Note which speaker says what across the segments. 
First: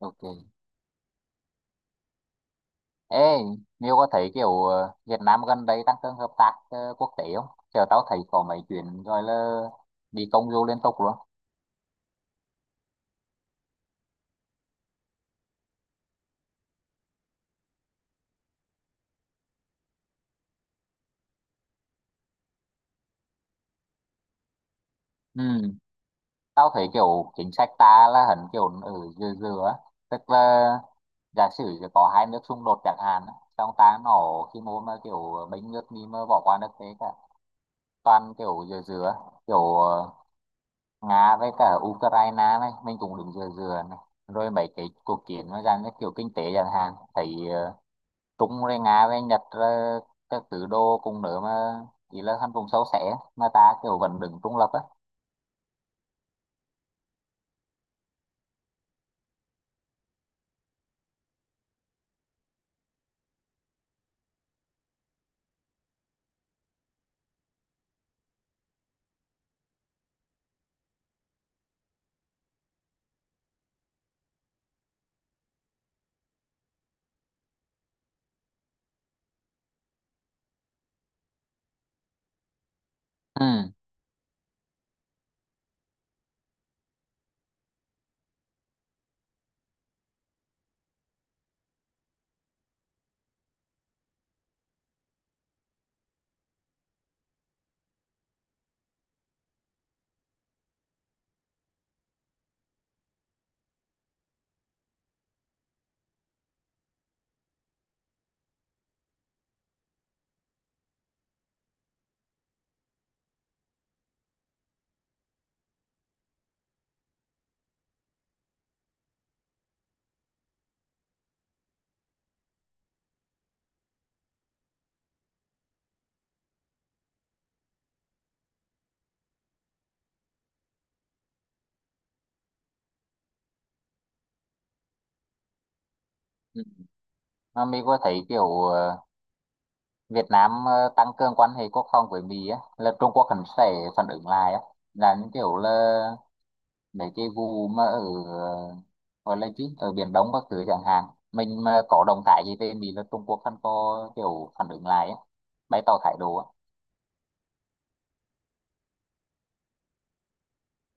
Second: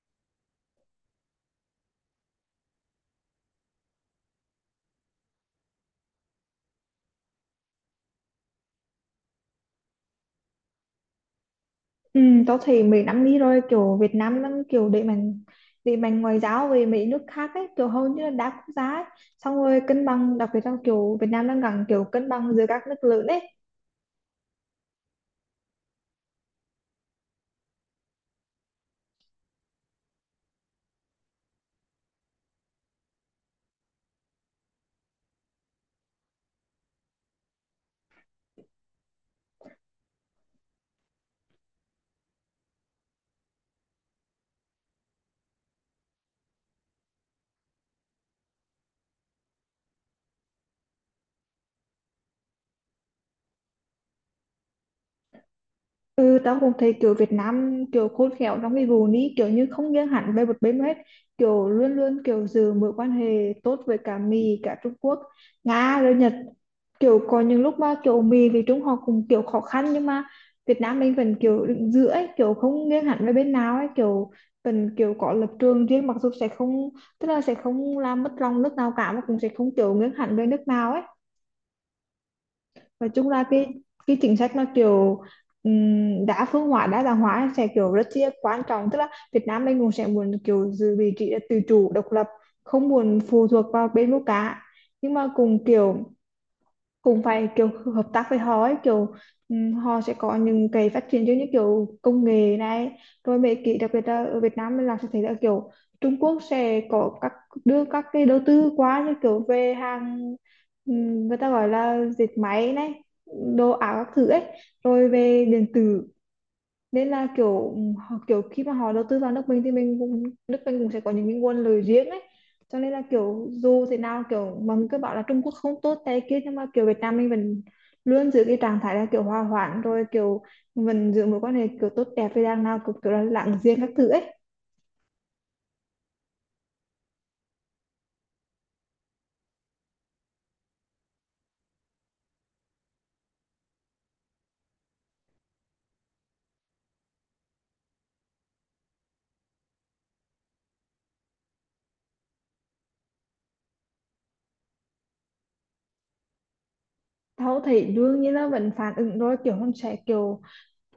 Speaker 1: Ok. Ê, Nhiêu có thấy kiểu Việt Nam gần đây tăng cường hợp tác quốc tế không? Chờ tao thấy có mấy chuyện rồi là đi công du liên tục luôn.
Speaker 2: Ừ, tao thấy mấy năm đi rồi kiểu Việt Nam đang kiểu đẩy mạnh ngoại giao về mấy nước khác ấy, kiểu hầu như là đa quốc gia ấy. Xong rồi cân bằng, đặc biệt trong kiểu Việt Nam đang gần kiểu cân bằng giữa các nước lớn ấy.
Speaker 1: Ừ. Tao thấy kiểu chính sách ta là hẳn kiểu ở dừa dừa á. Tức là giả sử giờ có hai nước xung đột chẳng hạn á, xong ta nổ khi mô mà kiểu bánh nước đi mà bỏ qua nước thế cả, toàn kiểu dừa dừa á, kiểu Nga với cả Ukraine này mình cũng đứng dừa dừa này, rồi mấy cái cuộc chiến nó ra như kiểu kinh tế chẳng hạn thấy Trung rồi Nga với Nhật rồi các thứ đồ cùng nữa, mà chỉ là thành vùng sâu xẻ mà ta kiểu vẫn đứng trung lập á.
Speaker 2: Ừ, tao cũng thấy kiểu Việt Nam kiểu khôn khéo trong cái vụนี้, kiểu như không nghiêng hẳn về một bên hết, kiểu luôn luôn kiểu giữ mối quan hệ tốt với cả Mỹ, cả Trung Quốc, Nga rồi Nhật. Kiểu có những lúc mà kiểu Mỹ với Trung họ cũng kiểu khó khăn nhưng mà Việt Nam mình vẫn kiểu đứng giữa ấy, kiểu không nghiêng hẳn về bên nào ấy, kiểu vẫn kiểu có lập trường riêng, mặc dù sẽ không, tức là sẽ không làm mất lòng nước nào cả mà cũng sẽ không kiểu nghiêng hẳn về nước nào ấy. Và chung là cái
Speaker 1: Ừ.
Speaker 2: cái chính sách nó kiểu đa phương hóa, đa dạng hóa, sẽ kiểu rất là quan trọng, tức là Việt Nam mình cũng sẽ muốn kiểu giữ vị trí là tự chủ độc lập, không muốn phụ thuộc vào bên nước cả, nhưng mà cùng kiểu, cũng phải kiểu hợp tác với họ ấy, kiểu họ sẽ có những cái phát triển giống như kiểu công nghệ này, rồi mấy cái đặc biệt là ở Việt Nam mình làm sẽ thấy là kiểu Trung Quốc sẽ có các, đưa các cái đầu tư quá như kiểu về hàng, người ta gọi là dệt máy này, đồ ảo các thứ ấy, rồi về điện tử. Nên là kiểu họ kiểu khi mà họ đầu tư vào nước mình thì mình cũng, nước mình cũng sẽ có những cái nguồn lời riêng ấy. Cho nên là kiểu dù thế nào, kiểu mà mình cứ bảo là Trung Quốc không tốt tay kia nhưng mà kiểu Việt Nam mình vẫn luôn giữ cái trạng thái là kiểu hòa hoãn, rồi kiểu mình giữ mối quan hệ kiểu tốt đẹp với đằng nào, kiểu, kiểu là lặng giềng các thứ ấy.
Speaker 1: Ừ. Mà Mỹ có thấy kiểu Việt Nam tăng cường quan hệ quốc phòng với Mỹ á là Trung Quốc hẳn sẽ phản ứng lại á, là những kiểu là mấy cái vụ mà ở ờ, gọi là chứ ở Biển Đông các thứ chẳng hạn, mình mà có động thái gì về Mỹ là Trung Quốc hẳn có kiểu phản ứng lại á, bày tỏ thái độ á.
Speaker 2: Tao thấy đương nhiên là vẫn phản ứng rồi, kiểu không sẽ kiểu,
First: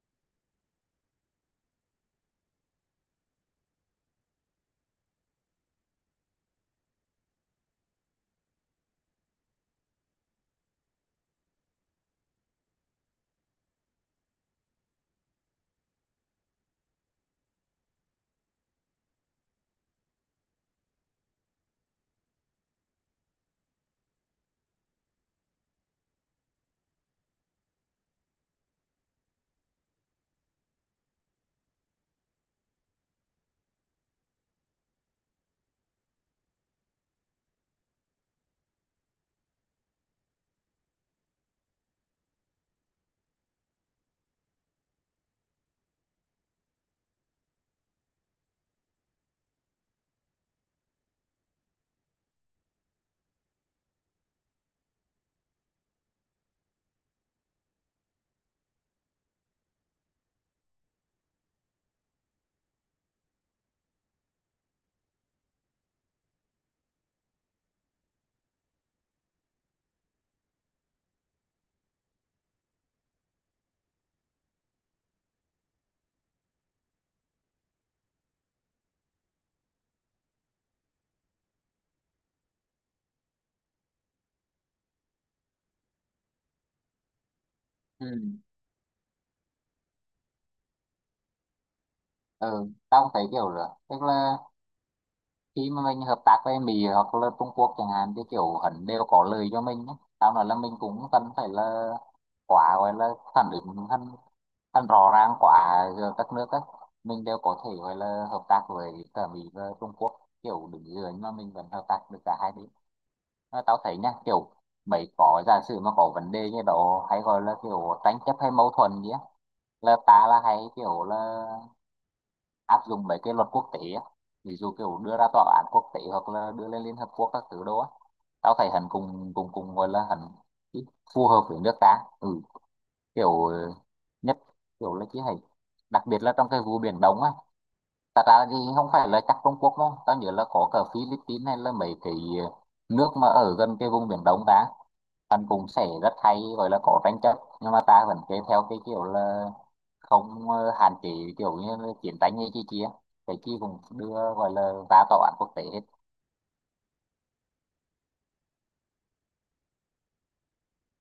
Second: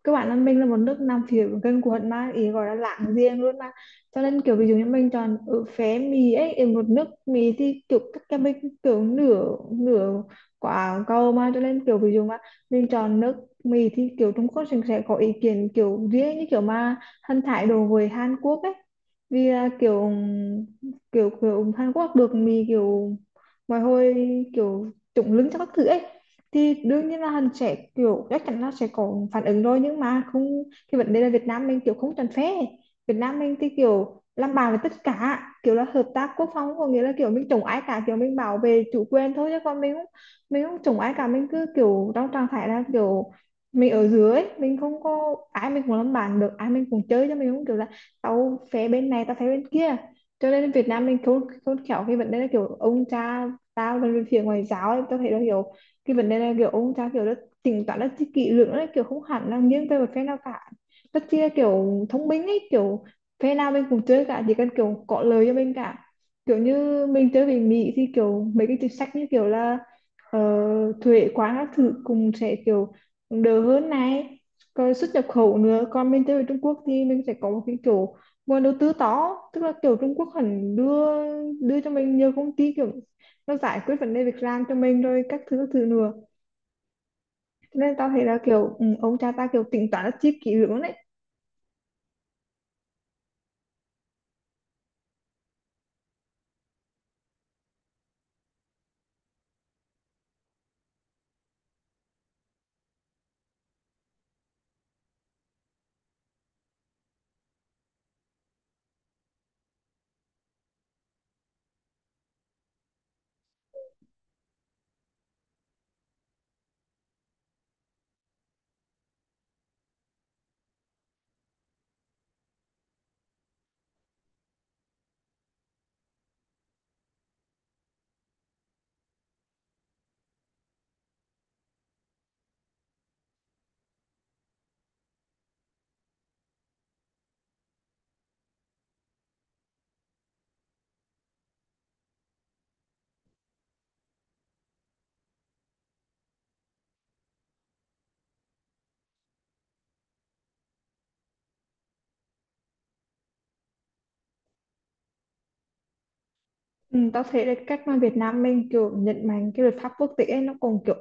Speaker 2: các bạn là minh là một nước Nam phiểu gần quận mà ý gọi là láng giềng luôn mà, cho nên kiểu ví dụ như mình chọn ở phé mì ấy, ở một nước mì thì kiểu các cái mình kiểu nửa nửa quả cầu mà, cho nên kiểu ví dụ mà mình chọn nước mì thì kiểu Trung Quốc sẽ có ý kiến kiểu riêng, như kiểu mà thân thái đồ với Hàn Quốc ấy, vì là kiểu kiểu kiểu Hàn Quốc được mì kiểu mọi hồi kiểu trụng lưng cho các thứ ấy. Thì đương nhiên là hắn sẽ kiểu chắc chắn là sẽ có phản ứng rồi, nhưng mà không, cái vấn đề là Việt Nam mình kiểu không tránh phế, Việt Nam mình thì kiểu làm bạn với tất cả, kiểu là hợp tác quốc phòng có nghĩa là kiểu mình chống ai cả, kiểu mình bảo vệ chủ quyền thôi, chứ còn mình không, mình không chống ai cả, mình cứ kiểu trong trạng thái là kiểu mình ở dưới mình không có ai, mình cũng làm bạn được, ai mình cũng chơi cho, mình không kiểu là tao phé bên này tao phé bên kia. Cho nên Việt Nam mình khôn khôn khéo cái vấn đề là kiểu ông cha, tao là về phía ngoại giao ấy, tao thấy là hiểu cái vấn đề này, kiểu ông cha kiểu rất tính toán, rất kỹ lưỡng đấy, kiểu không hẳn là nghiêng về một phe nào cả, rất chi là kiểu thông minh ấy, kiểu phe nào mình cũng chơi cả, chỉ cần kiểu có lời cho mình cả. Kiểu như mình chơi về Mỹ thì kiểu mấy cái chính sách như kiểu là ờ, thuế quá các thứ cùng sẽ kiểu đỡ hơn này, rồi xuất nhập khẩu nữa. Còn mình chơi về Trung Quốc thì mình sẽ có một cái kiểu nguồn đầu tư to, tức là kiểu Trung Quốc hẳn đưa, đưa cho mình nhiều công ty, kiểu nó giải quyết vấn đề việc làm cho mình, rồi các thứ nữa. Thế nên
Speaker 1: Ừ.
Speaker 2: tao thấy là kiểu ông cha ta kiểu tính toán rất chi kỹ lưỡng đấy.
Speaker 1: Ừ, tao cũng thấy kiểu rồi, tức là khi mà mình hợp tác với Mỹ hoặc là Trung Quốc chẳng hạn thì kiểu hẳn đều có lời cho mình ấy. Tao nói là mình cũng cần phải là quá gọi là phản ứng hắn, hắn rõ ràng quá giữa các nước ấy, mình đều có thể gọi là hợp tác với cả Mỹ và Trung Quốc, kiểu đứng dưới mà mình vẫn hợp tác được cả hai bên. Mà tao thấy nha, kiểu mấy có giả sử mà có vấn đề như đó hay gọi là kiểu tranh chấp hay mâu thuẫn gì á, là ta là hay kiểu là áp dụng mấy cái luật quốc tế á, ví dụ kiểu đưa ra tòa án quốc tế hoặc là đưa lên Liên Hợp Quốc các thứ đó á. Tao thấy hắn cùng cùng cùng gọi là hắn ít phù hợp với nước ta. Ừ, kiểu nhất kiểu là chỉ hay đặc biệt là trong cái vụ Biển Đông á. Thật ra thì không phải là chắc Trung Quốc đâu. Tao nhớ là có cả Philippines hay là mấy cái ờ, nước mà ở gần cái vùng Biển Đông ta. Hắn cũng sẽ rất hay gọi là có tranh chấp. Nhưng mà ta vẫn kế theo cái kiểu là không hạn chế kiểu như là chiến tranh hay chi chi á. Cái chi cũng đưa gọi là ra tòa án quốc tế hết.
Speaker 2: Ừ, tao thấy là cách mà Việt Nam mình kiểu nhấn mạnh cái luật pháp quốc tế ấy, nó còn kiểu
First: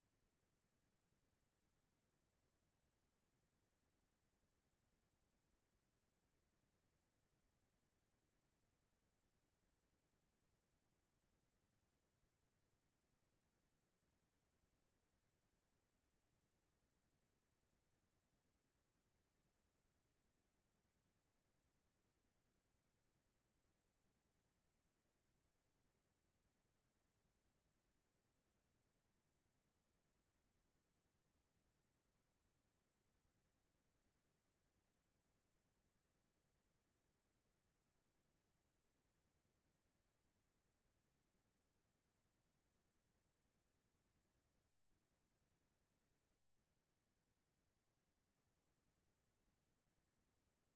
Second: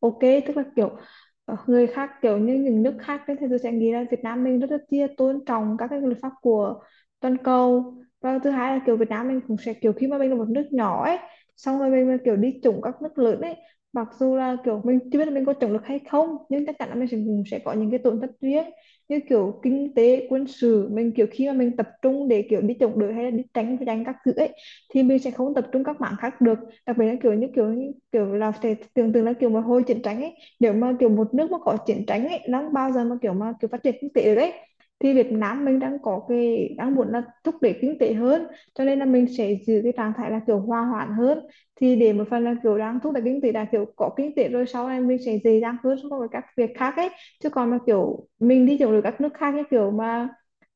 Speaker 2: ok, tức là kiểu người khác kiểu như những nước khác ấy, thì tôi sẽ nghĩ là Việt Nam mình rất là chia tôn trọng các cái luật pháp của toàn cầu. Và thứ hai là kiểu Việt Nam mình cũng sẽ kiểu khi mà mình là một nước nhỏ ấy, xong rồi mình mà kiểu đi chủng các nước lớn ấy, mặc dù là kiểu mình chưa biết là mình có chủng được hay không, nhưng chắc chắn là mình sẽ, cũng sẽ có những cái tổn thất riêng, như kiểu kinh tế quân sự, mình kiểu khi mà mình tập trung để kiểu đi chống đối hay là đi tránh tranh các thứ ấy thì mình sẽ không tập trung các mảng khác được. Đặc biệt là kiểu như kiểu là sẽ tưởng tượng là kiểu mà hồi chiến tranh ấy, nếu mà kiểu một nước mà có chiến tranh ấy, nó bao giờ mà kiểu phát triển kinh tế đấy. Thì Việt Nam mình đang có cái đang muốn là thúc đẩy kinh tế hơn, cho nên là mình sẽ giữ cái trạng thái là kiểu hòa hoãn hơn, thì để một phần là kiểu đang thúc đẩy kinh tế, là kiểu có kinh tế rồi sau này mình sẽ dễ dàng hơn so với các việc khác ấy. Chứ còn mà kiểu mình đi kiểu được các nước khác, như kiểu mà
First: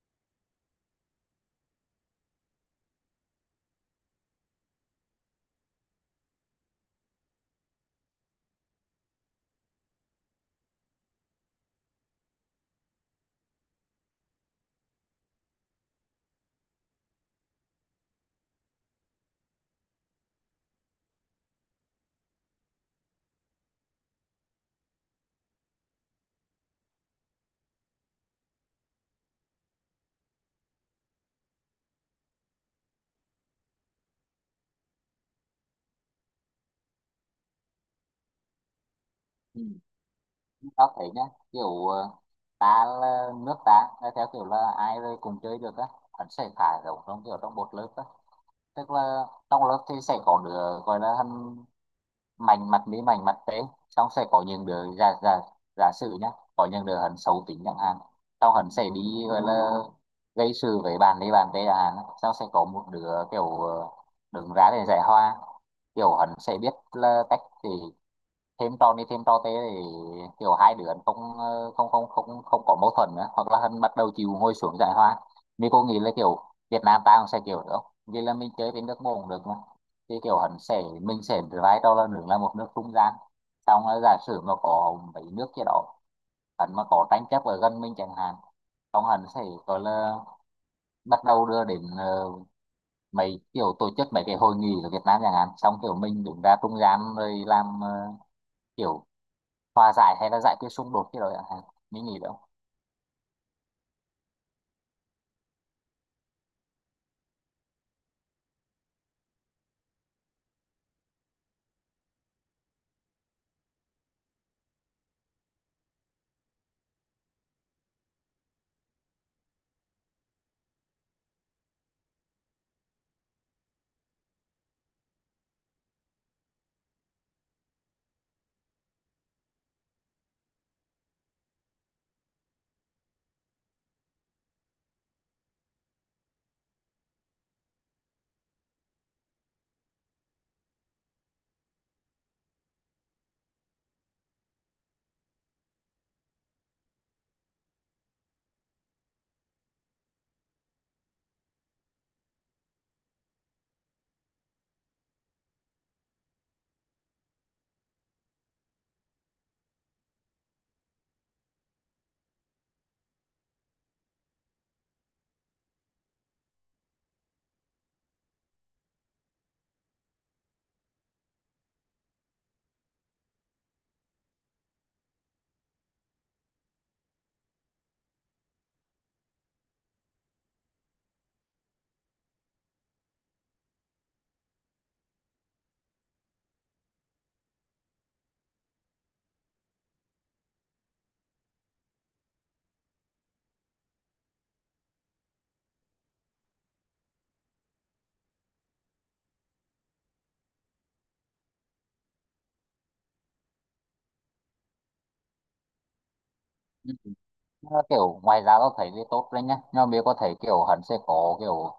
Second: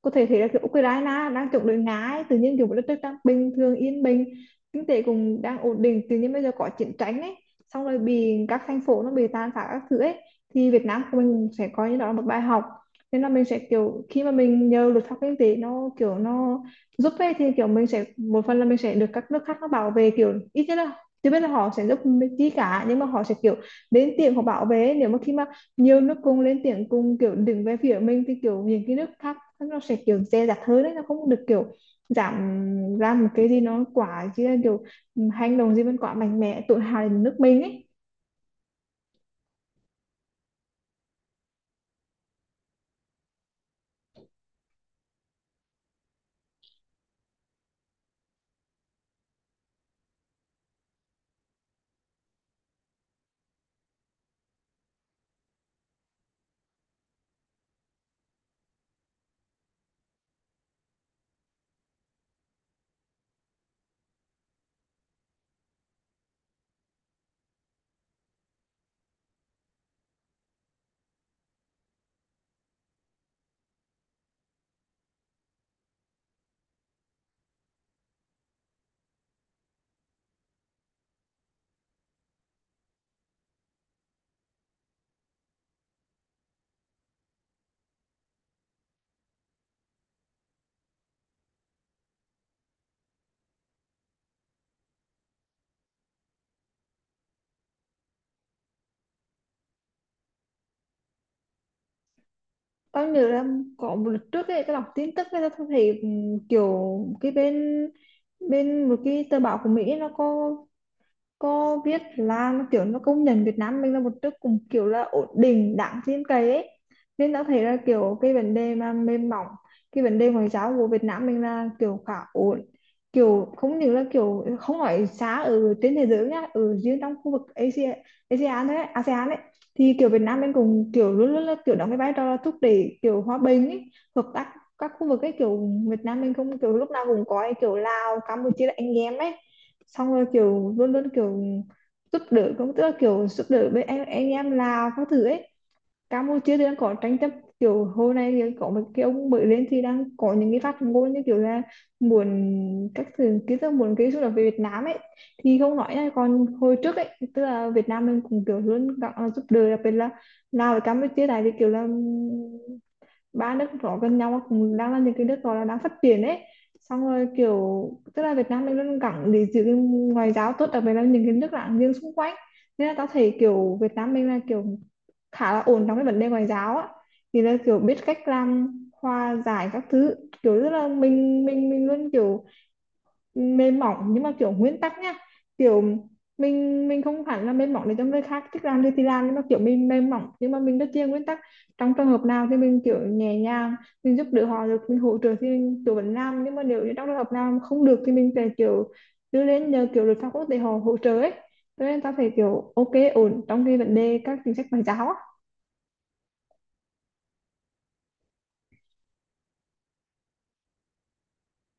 Speaker 2: có thể thấy là kiểu Ukraine đang chống đối Nga ấy, tự nhiên kiểu một đất nước đang bình thường yên bình, kinh tế cũng đang ổn định, tự nhiên bây giờ có chiến tranh ấy, xong rồi bị các thành phố nó bị tàn phá các thứ ấy. Thì Việt Nam của mình sẽ coi như đó là một bài học, nên là mình sẽ kiểu khi mà mình nhờ luật pháp kinh tế nó kiểu nó giúp ấy, thì kiểu mình sẽ một phần là mình sẽ được các nước khác nó bảo vệ, kiểu ít nhất là chưa biết là họ sẽ giúp mình chi cả, nhưng mà họ sẽ kiểu đến tiếng họ bảo vệ. Nếu mà khi mà nhiều nước cùng lên tiếng, cùng kiểu đứng về phía mình, thì kiểu những cái nước khác nó sẽ kiểu dè dặt hơn đấy, nó không được kiểu giảm ra một cái gì nó quá, chứ là kiểu hành động gì mình quá mạnh mẽ tự hào đến nước mình ấy.
Speaker 1: Ừ. Tao thấy nhá, kiểu ta là nước ta là theo kiểu là ai rồi cùng chơi được á. Hắn sẽ thả giống trong kiểu trong một lớp á. Tức là trong lớp thì sẽ có đứa gọi là hắn mảnh mặt mỹ mảnh mặt tế, xong sẽ có những đứa giả giả, giả sử nhá, có những đứa hắn xấu tính chẳng hạn, sau hắn sẽ đi gọi là gây sự với bạn đi bạn tế chẳng hạn, xong sẽ có một đứa kiểu đứng ra để giải hoa, kiểu hắn sẽ biết là cách để thêm trò này thêm trò thế để kiểu hai đứa không không không có mâu thuẫn nữa, hoặc là hắn bắt đầu chịu ngồi xuống giải hòa. Mình cô nghĩ là kiểu Việt Nam ta cũng sẽ kiểu nữa, vì là mình chơi với nước môn cũng được mà, thì kiểu hắn sẽ mình sẽ vai trò là nước là một nước trung gian. Xong là giả sử mà có mấy nước kia đó, hắn mà có tranh chấp ở gần mình chẳng hạn, xong hắn sẽ gọi là bắt đầu đưa đến mấy kiểu tổ chức mấy cái hội nghị ở Việt Nam chẳng hạn, xong kiểu mình đứng ra trung gian rồi làm kiểu hòa giải hay là giải quyết xung đột cái đó chẳng hạn. Mình nghĩ đâu.
Speaker 2: Tao nhớ là có một lần trước ấy, tao đọc tin tức ấy, tao thấy kiểu cái bên, một cái tờ báo của Mỹ ấy, nó có biết là nó kiểu nó công nhận Việt Nam mình là một nước cùng kiểu là ổn định đáng tin cậy ấy. Nên đã thấy là kiểu cái vấn đề mà mềm mỏng, cái vấn đề ngoại giao của Việt Nam mình là kiểu khá ổn, kiểu không những là kiểu không phải xa ở trên thế giới nhá, ở riêng trong khu vực Asia, ASEAN đấy, ASEAN ấy, thì kiểu Việt Nam mình cũng kiểu luôn luôn là kiểu đóng cái vai trò là thúc đẩy kiểu hòa bình ấy, hợp tác các khu vực ấy. Kiểu Việt Nam mình không kiểu lúc nào cũng có ấy, kiểu Lào Campuchia là anh em ấy, xong rồi kiểu luôn luôn kiểu giúp đỡ cũng, tức là kiểu giúp đỡ với anh em Lào các thứ ấy. Campuchia thì đang có tranh chấp, kiểu hồi nay thì có một cái ông mới lên thì đang có những cái phát ngôn như kiểu là muốn các thứ ký, tức muốn cái xung đột về Việt Nam ấy, thì không nói nha. Còn hồi trước ấy, tức là Việt Nam mình cũng kiểu luôn giúp đỡ, đặc biệt là Lào và Campuchia, tại vì kiểu là ba nước đó gần nhau mà cũng đang là những cái nước gọi là đang phát triển ấy. Xong rồi kiểu tức là Việt Nam đang rất gắng để giữ cái ngoại giao tốt, đặc biệt là những cái nước láng giềng xung quanh, nên là tao thấy kiểu Việt Nam mình là kiểu khá là ổn trong cái vấn đề ngoại giao á, thì là kiểu biết cách làm hòa giải các thứ, kiểu rất là mình luôn kiểu mềm mỏng nhưng mà kiểu nguyên tắc nhá, kiểu mình không hẳn là mềm mỏng để cho người khác thích làm gì thì làm, nhưng mà kiểu mình mềm mỏng nhưng mà mình rất chia nguyên tắc. Trong trường hợp nào thì mình kiểu nhẹ nhàng, mình giúp đỡ họ được, mình hỗ trợ thì mình kiểu vẫn làm, nhưng mà nếu như trong trường hợp nào mà không được thì mình sẽ kiểu đưa lên nhờ kiểu luật pháp quốc tế họ hỗ trợ ấy. Cho nên ta phải kiểu ok, ổn trong cái vấn đề các chính sách ngoại giao á.
Speaker 1: Nó kiểu ngoài ra tao thấy thì tốt đấy nhá, nhưng mà mình có thể kiểu hắn sẽ có kiểu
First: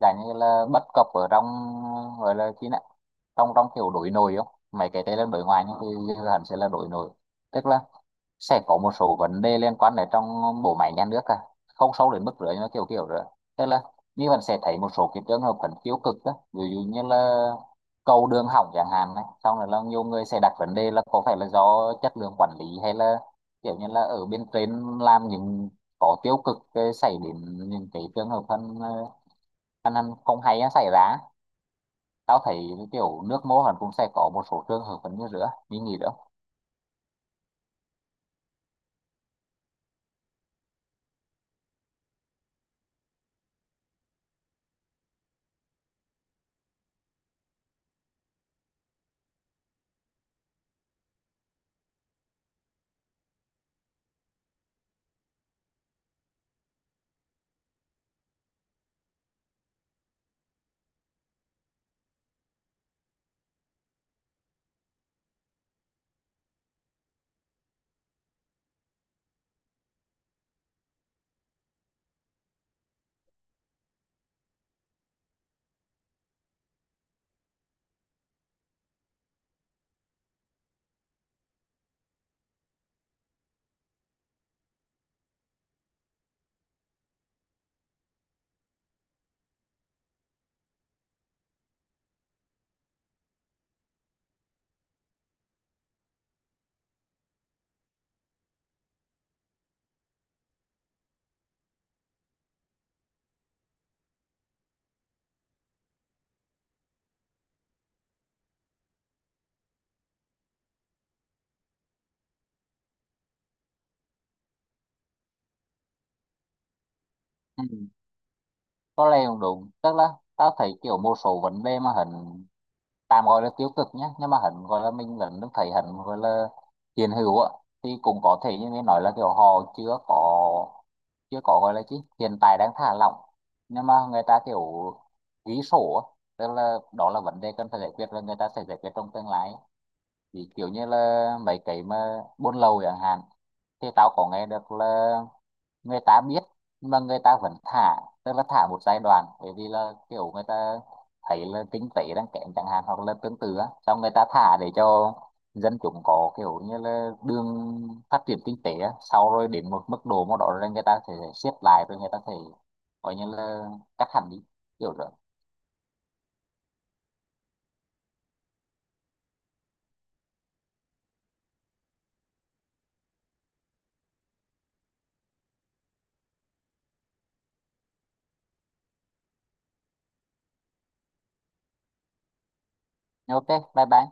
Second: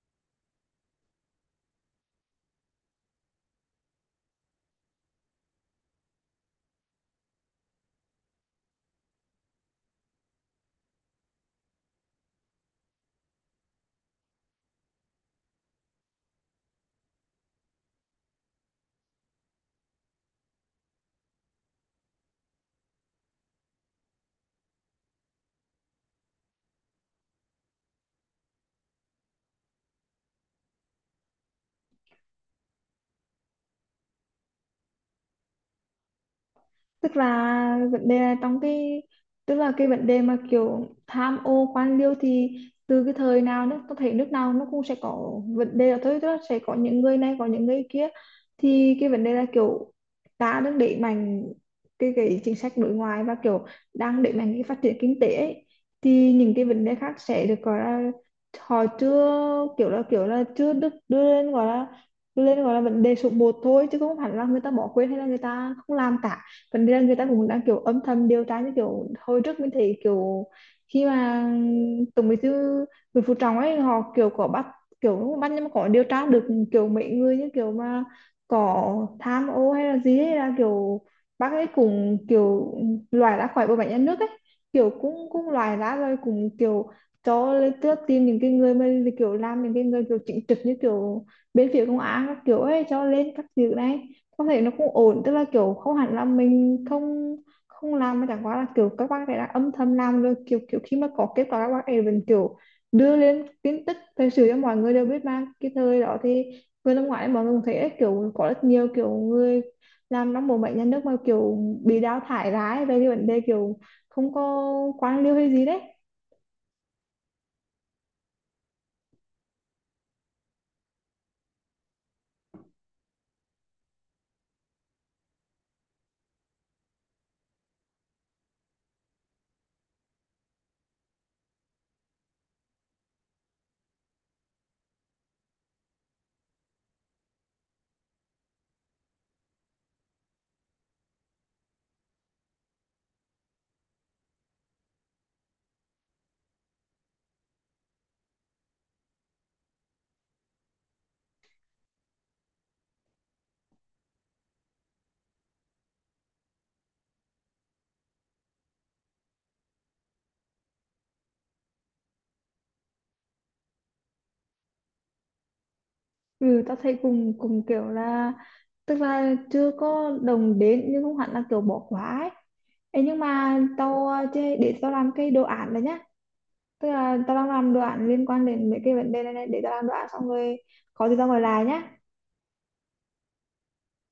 Speaker 1: dạng như là bất cập ở trong gọi là cái này, trong trong kiểu đối nội không? Mấy cái đấy là đối ngoại, nhưng thì hắn sẽ là đối nội. Tức là sẽ có một số vấn đề liên quan đến trong bộ máy nhà nước à, không sâu đến mức rưỡi nó kiểu kiểu rồi. Tức là như bạn sẽ thấy một số cái trường hợp vẫn tiêu cực đó, ví dụ như là cầu đường hỏng chẳng hạn này, xong rồi là nhiều người sẽ đặt vấn đề là có phải là do chất lượng quản lý, hay là kiểu như là ở bên trên làm những có tiêu cực xảy đến những cái trường hợp thân ăn ăn không hay nó xảy ra. Tao thấy kiểu nước mô hẳn cũng sẽ có một số trường hợp vẫn như rửa như nhỉ đó.
Speaker 2: Tức là vấn đề là trong cái, tức là cái vấn đề mà kiểu tham ô quan liêu thì từ cái thời nào nó có thể, nước nào nó cũng sẽ có vấn đề là thôi, tức là sẽ có những người này có những người kia. Thì cái vấn đề là kiểu ta đang đẩy mạnh cái chính sách đối ngoại và kiểu đang đẩy mạnh cái phát triển kinh tế ấy, thì những cái vấn đề khác sẽ được gọi là, họ chưa, kiểu là chưa được đưa lên gọi là, đưa lên gọi là vấn đề số một thôi, chứ không hẳn là người ta bỏ quên hay là người ta không làm cả. Phần ra người ta cũng đang kiểu âm thầm điều tra, như kiểu hồi trước mình thấy kiểu khi mà Tổng Bí thư Nguyễn Phú Trọng ấy, họ kiểu có bắt, kiểu không bắt nhưng mà có điều tra được kiểu mấy người như kiểu mà có tham ô hay là gì ấy, là kiểu bác ấy cũng kiểu loại ra khỏi bộ máy nhà nước ấy, kiểu cũng cũng loại ra rồi cũng kiểu cho lên tước, tìm những cái người mà kiểu làm, những cái người kiểu chính trực như kiểu bên phía công an các kiểu ấy cho lên các việc này. Không thể, nó cũng ổn, tức là kiểu không hẳn là mình không, không làm, mà chẳng qua là kiểu các bác ấy đã âm thầm làm rồi, kiểu kiểu khi mà có kết quả các bác ấy vẫn kiểu đưa lên tin tức thời sự cho mọi người đều biết. Mà cái thời đó thì vừa năm ngoái mọi người cũng thấy đấy, kiểu có rất nhiều kiểu người làm trong bộ bệnh nhà nước mà kiểu bị đào thải ra ấy, về cái vấn đề kiểu không có, quan liêu hay gì đấy.
Speaker 1: Có lẽ cũng đúng, tức là tao thấy kiểu một số vấn đề mà hình tạm gọi là tiêu cực nhé, nhưng mà hình gọi là mình vẫn thấy hình gọi là hiện hữu á. Thì cũng có thể như mình nói là kiểu họ chưa có, chưa có gọi là chứ hiện tại đang thả lỏng, nhưng mà người ta kiểu ghi sổ á, tức là đó là vấn đề cần phải giải quyết và người ta sẽ giải quyết trong tương lai. Thì kiểu như là mấy cái mà buôn lậu chẳng hạn, thì tao có nghe được là người ta biết nhưng mà người ta vẫn thả. Tức là thả một giai đoạn, bởi vì là kiểu người ta thấy là kinh tế đang kém chẳng hạn hoặc là tương tự á, xong người ta thả để cho dân chúng có kiểu như là đường phát triển kinh tế á, sau rồi đến một mức độ mà đó rồi người ta sẽ siết lại, rồi người ta sẽ coi như là cắt hẳn đi kiểu rồi.
Speaker 2: Ừ, tao thấy cùng cùng kiểu là, tức là chưa có đồng đến nhưng không hẳn là kiểu bỏ quá ấy. Ê, nhưng mà tao để tao làm cái đồ án đấy nhá, tức là tao đang làm đồ án liên quan đến mấy cái vấn đề này, này để tao làm đồ án xong rồi có gì tao gọi lại nhá.
Speaker 1: Ok, bye bye.